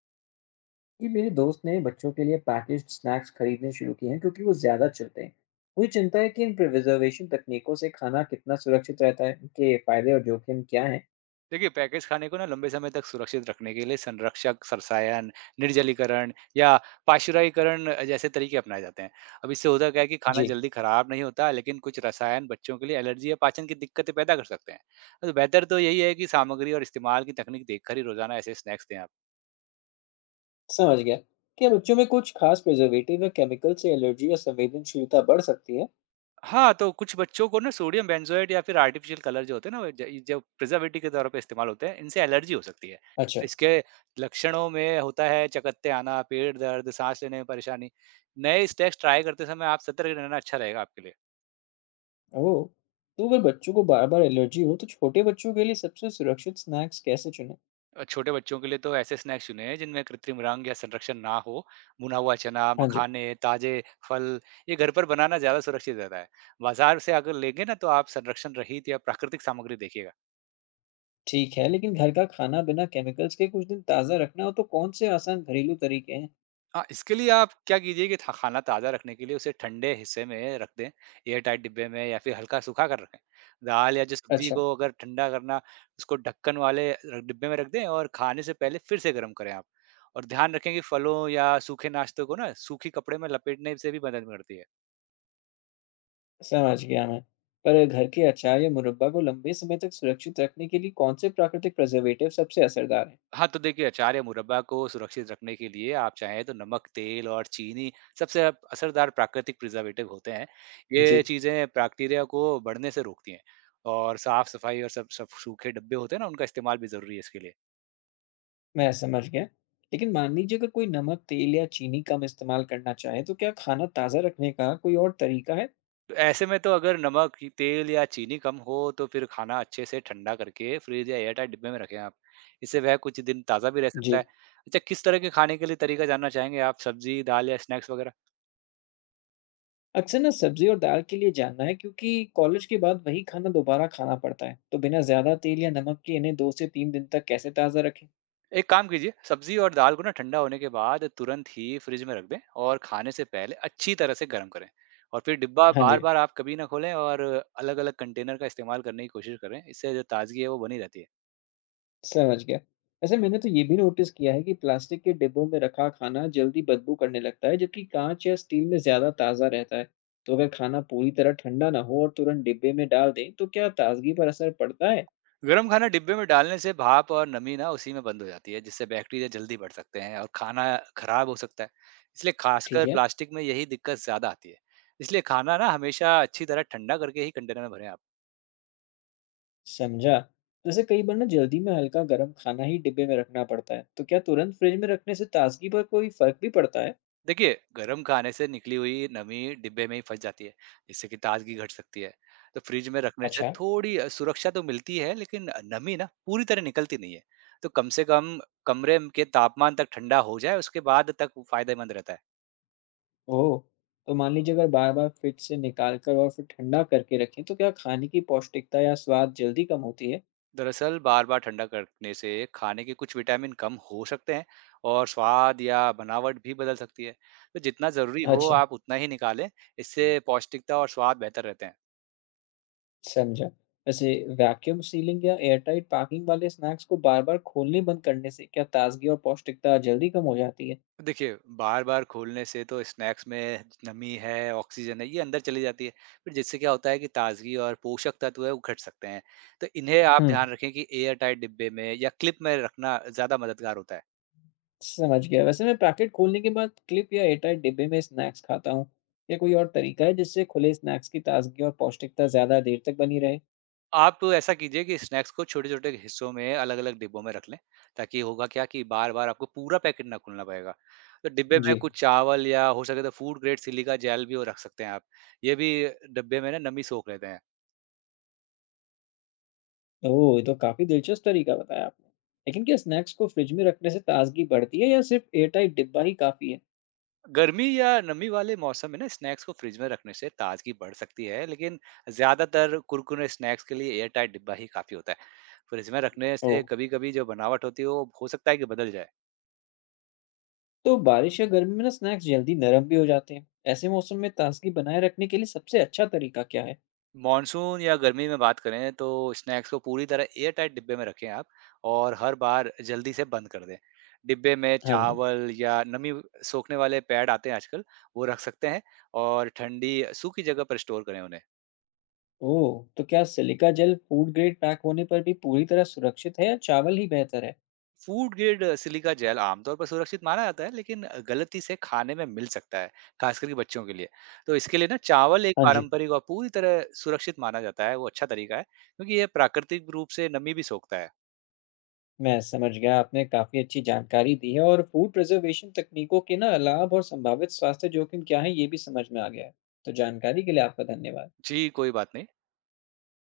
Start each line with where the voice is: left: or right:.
left: जी, मेरे दोस्त ने बच्चों के लिए पैकेज्ड स्नैक्स खरीदने शुरू किए हैं क्योंकि वो ज़्यादा चलते हैं। मुझे चिंता है कि इन प्रिजर्वेशन तकनीकों से खाना कितना सुरक्षित रहता है, इनके फायदे और जोखिम क्या हैं?
right: देखिए, पैकेज खाने को ना लंबे समय तक सुरक्षित रखने के लिए संरक्षक, सरसायन, निर्जलीकरण या पाश्चुराइकरण जैसे तरीके अपनाए जाते हैं। अब इससे होता क्या है कि खाना
left: जी,
right: जल्दी खराब नहीं होता, लेकिन कुछ रसायन बच्चों के लिए एलर्जी या पाचन की दिक्कतें पैदा कर सकते हैं। तो बेहतर तो यही है कि सामग्री और इस्तेमाल की तकनीक देखकर ही रोज़ाना ऐसे स्नैक्स दें आप।
left: समझ गया। क्या बच्चों में कुछ खास प्रिजर्वेटिव या केमिकल से एलर्जी या संवेदनशीलता बढ़ सकती है?
right: हाँ, तो कुछ बच्चों को ना सोडियम बेंज़ोएट या फिर आर्टिफ़िशियल कलर जो होते हैं ना, वो ज जो प्रिज़र्वेटिव के तौर पे इस्तेमाल होते हैं, इनसे एलर्जी हो सकती है।
left: अच्छा।
right: इसके लक्षणों में होता है चकत्ते आना, पेट दर्द, सांस लेने में परेशानी। नए स्नैक्स ट्राई करते समय आप सतर्क रहना अच्छा रहेगा आपके लिए।
left: ओह! तो अगर बच्चों को बार-बार एलर्जी हो, तो छोटे बच्चों के लिए सबसे सुरक्षित स्नैक्स कैसे चुनें?
right: और छोटे बच्चों के लिए तो ऐसे स्नैक्स चुनें जिनमें कृत्रिम रंग या संरक्षण ना हो। भुना हुआ चना,
left: हाँ जी।
right: मखाने, ताज़े फल, ये घर पर बनाना ज़्यादा सुरक्षित रहता है। बाज़ार से अगर लेंगे ना, तो आप संरक्षण रहित या प्राकृतिक सामग्री देखिएगा।
left: ठीक है, लेकिन घर का खाना बिना केमिकल्स के कुछ दिन ताज़ा रखना हो, तो कौन से आसान घरेलू तरीके हैं?
right: हाँ, इसके लिए आप क्या कीजिए कि था खाना ताज़ा रखने के लिए उसे ठंडे हिस्से में रख दें, एयर टाइट डिब्बे में या फिर हल्का सूखा कर रखें। दाल या जो सब्ज़ी
left: अच्छा।
right: को अगर ठंडा करना, उसको ढक्कन वाले र डिब्बे में रख दें और खाने से पहले फिर से गर्म करें आप। और ध्यान रखें कि फलों या सूखे नाश्तों को ना सूखी कपड़े में लपेटने से भी मदद मिलती है।
left: समझ गया मैं। पर घर के अचार या मुरब्बा को लंबे समय तक सुरक्षित रखने के लिए कौन से प्राकृतिक प्रिजर्वेटिव सबसे असरदार हैं?
right: हाँ, तो देखिए अचार या मुरब्बा को सुरक्षित रखने के लिए आप चाहें तो नमक, तेल और चीनी सबसे असरदार प्राकृतिक प्रिजर्वेटिव होते हैं।
left: जी,
right: ये चीज़ें बैक्टीरिया को बढ़ने से रोकती हैं और साफ सफाई और सब सब सूखे डब्बे होते हैं ना, उनका इस्तेमाल भी ज़रूरी है इसके लिए।
left: मैं समझ गया। लेकिन मान लीजिए अगर कोई नमक, तेल या चीनी कम इस्तेमाल करना चाहे तो क्या खाना ताज़ा रखने का कोई और तरीका है?
right: तो ऐसे में तो अगर नमक, तेल या चीनी कम हो तो फिर खाना अच्छे से ठंडा करके फ्रिज या एयरटाइट डिब्बे में रखें आप। इससे वह कुछ दिन ताज़ा भी रह सकता है।
left: जी।
right: अच्छा, किस तरह के खाने के लिए तरीका जानना चाहेंगे आप? सब्जी, दाल या स्नैक्स वगैरह?
left: अक्सर ना सब्ज़ी और दाल के लिए जानना है क्योंकि कॉलेज के बाद वही खाना दोबारा खाना पड़ता है। तो बिना ज़्यादा तेल या नमक के इन्हें 2 से 3 दिन तक कैसे ताज़ा रखें?
right: एक काम कीजिए, सब्जी और दाल को ना ठंडा होने के बाद तुरंत ही फ्रिज में रख दें और खाने से पहले अच्छी तरह से गर्म करें। और फिर डिब्बा
left: हाँ
right: बार
left: जी।
right: बार आप कभी ना खोलें और अलग अलग कंटेनर का इस्तेमाल करने की कोशिश करें। इससे जो ताजगी है वो बनी रहती है।
left: समझ गया। वैसे मैंने तो ये भी नोटिस किया है कि प्लास्टिक के डिब्बों में रखा खाना जल्दी बदबू करने लगता है, जबकि काँच या स्टील में ज़्यादा ताज़ा रहता है। तो अगर खाना पूरी तरह ठंडा ना हो और तुरंत डिब्बे में डाल दें, तो क्या ताज़गी पर असर पड़ता है?
right: गर्म खाना डिब्बे में डालने से भाप और नमी ना उसी में बंद हो जाती है, जिससे बैक्टीरिया जल्दी बढ़ सकते हैं और खाना खराब हो सकता है। इसलिए खासकर
left: ठीक है।
right: प्लास्टिक में यही दिक्कत ज्यादा आती है। इसलिए खाना ना हमेशा अच्छी तरह ठंडा करके ही कंटेनर में भरें आप।
left: समझा। वैसे कई बार ना जल्दी में हल्का गर्म खाना ही डिब्बे में रखना पड़ता है, तो क्या तुरंत फ्रिज में रखने से ताज़गी पर कोई फ़र्क भी पड़ता है?
right: देखिए, गरम खाने से निकली हुई नमी डिब्बे में ही फँस जाती है, जिससे कि ताज़गी घट सकती है। तो फ्रिज में रखने से
left: अच्छा।
right: थोड़ी सुरक्षा तो मिलती है, लेकिन नमी ना पूरी तरह निकलती नहीं है। तो कम से कम कमरे म के तापमान तक ठंडा हो जाए, उसके बाद तक वो फ़ायदेमंद रहता है।
left: ओह! तो मान लीजिए अगर बार-बार फ्रिज से निकाल कर और फिर ठंडा करके रखें, तो क्या खाने की पौष्टिकता या स्वाद जल्दी कम होती है?
right: दरअसल, बार-बार ठंडा करने से खाने के कुछ विटामिन कम हो सकते हैं और स्वाद या बनावट भी बदल सकती है। तो जितना ज़रूरी हो,
left: अच्छा।
right: आप उतना ही निकालें, इससे पौष्टिकता और स्वाद बेहतर रहते हैं।
left: समझा। वैसे वैक्यूम सीलिंग या एयरटाइट पैकिंग वाले स्नैक्स को बार-बार खोलने बंद करने से क्या ताज़गी और पौष्टिकता जल्दी कम हो जाती है?
right: देखिए, बार-बार खोलने से तो स्नैक्स में नमी है, ऑक्सीजन है, ये अंदर चली जाती है। फिर जिससे क्या होता है कि ताज़गी और पोषक तत्व है, वो घट सकते हैं। तो इन्हें आप
left: हुँ,
right: ध्यान रखें कि एयर टाइट डिब्बे में या क्लिप में रखना ज़्यादा मददगार होता है।
left: समझ गया। वैसे मैं पैकेट खोलने के बाद क्लिप या एयरटाइट डिब्बे में स्नैक्स खाता हूँ। क्या कोई और तरीका है जिससे खुले स्नैक्स की ताज़गी और पौष्टिकता ज़्यादा देर तक बनी रहे?
right: आप तो ऐसा कीजिए कि स्नैक्स को छोटे-छोटे हिस्सों में अलग-अलग डिब्बों में रख लें, ताकि होगा क्या कि बार-बार आपको पूरा पैकेट ना खोलना पड़ेगा। तो डिब्बे में
left: जी।
right: कुछ चावल या हो सके तो फूड ग्रेड सिलिका जेल भी वो रख सकते हैं आप। ये भी डिब्बे में ना नमी सोख लेते हैं।
left: ओह! ये तो काफ़ी दिलचस्प तरीका बताया आपने। लेकिन क्या स्नैक्स को फ्रिज में रखने से ताज़गी बढ़ती है या सिर्फ़ एयरटाइट डिब्बा ही काफ़ी है?
right: गर्मी या नमी वाले मौसम में ना स्नैक्स को फ्रिज में रखने से ताजगी बढ़ सकती है, लेकिन ज्यादातर कुरकुरे स्नैक्स के लिए एयर टाइट डिब्बा ही काफी होता है। फ्रिज में रखने
left: ओह!
right: से कभी कभी जो बनावट होती है वो हो सकता है कि बदल जाए।
left: तो बारिश या गर्मी में ना स्नैक्स जल्दी नरम भी हो जाते हैं। ऐसे मौसम में ताजगी बनाए रखने के लिए सबसे अच्छा तरीका क्या है?
right: मानसून या गर्मी में बात करें तो स्नैक्स को पूरी तरह एयर टाइट डिब्बे में रखें आप और हर बार जल्दी से बंद कर दें। डिब्बे में
left: हाँ जी।
right: चावल या नमी सोखने वाले पैड आते हैं आजकल, वो रख सकते हैं। और ठंडी सूखी जगह पर स्टोर करें उन्हें।
left: ओह, तो क्या silica gel food grade pack होने पर भी पूरी तरह सुरक्षित है या चावल ही बेहतर है?
right: फूड ग्रेड सिलिका जेल आमतौर पर सुरक्षित माना जाता है, लेकिन गलती से खाने में मिल सकता है, खास करके बच्चों के लिए। तो इसके लिए ना चावल एक
left: हाँ जी।
right: पारंपरिक और पूरी तरह सुरक्षित माना जाता है, वो अच्छा तरीका है क्योंकि यह प्राकृतिक रूप से नमी भी सोखता है।
left: मैं समझ गया, आपने काफी अच्छी जानकारी दी है। और फूड प्रिजर्वेशन तकनीकों के ना लाभ और संभावित स्वास्थ्य जोखिम क्या है, ये भी समझ में आ गया है। तो जानकारी के लिए आपका धन्यवाद।
right: जी, कोई बात नहीं।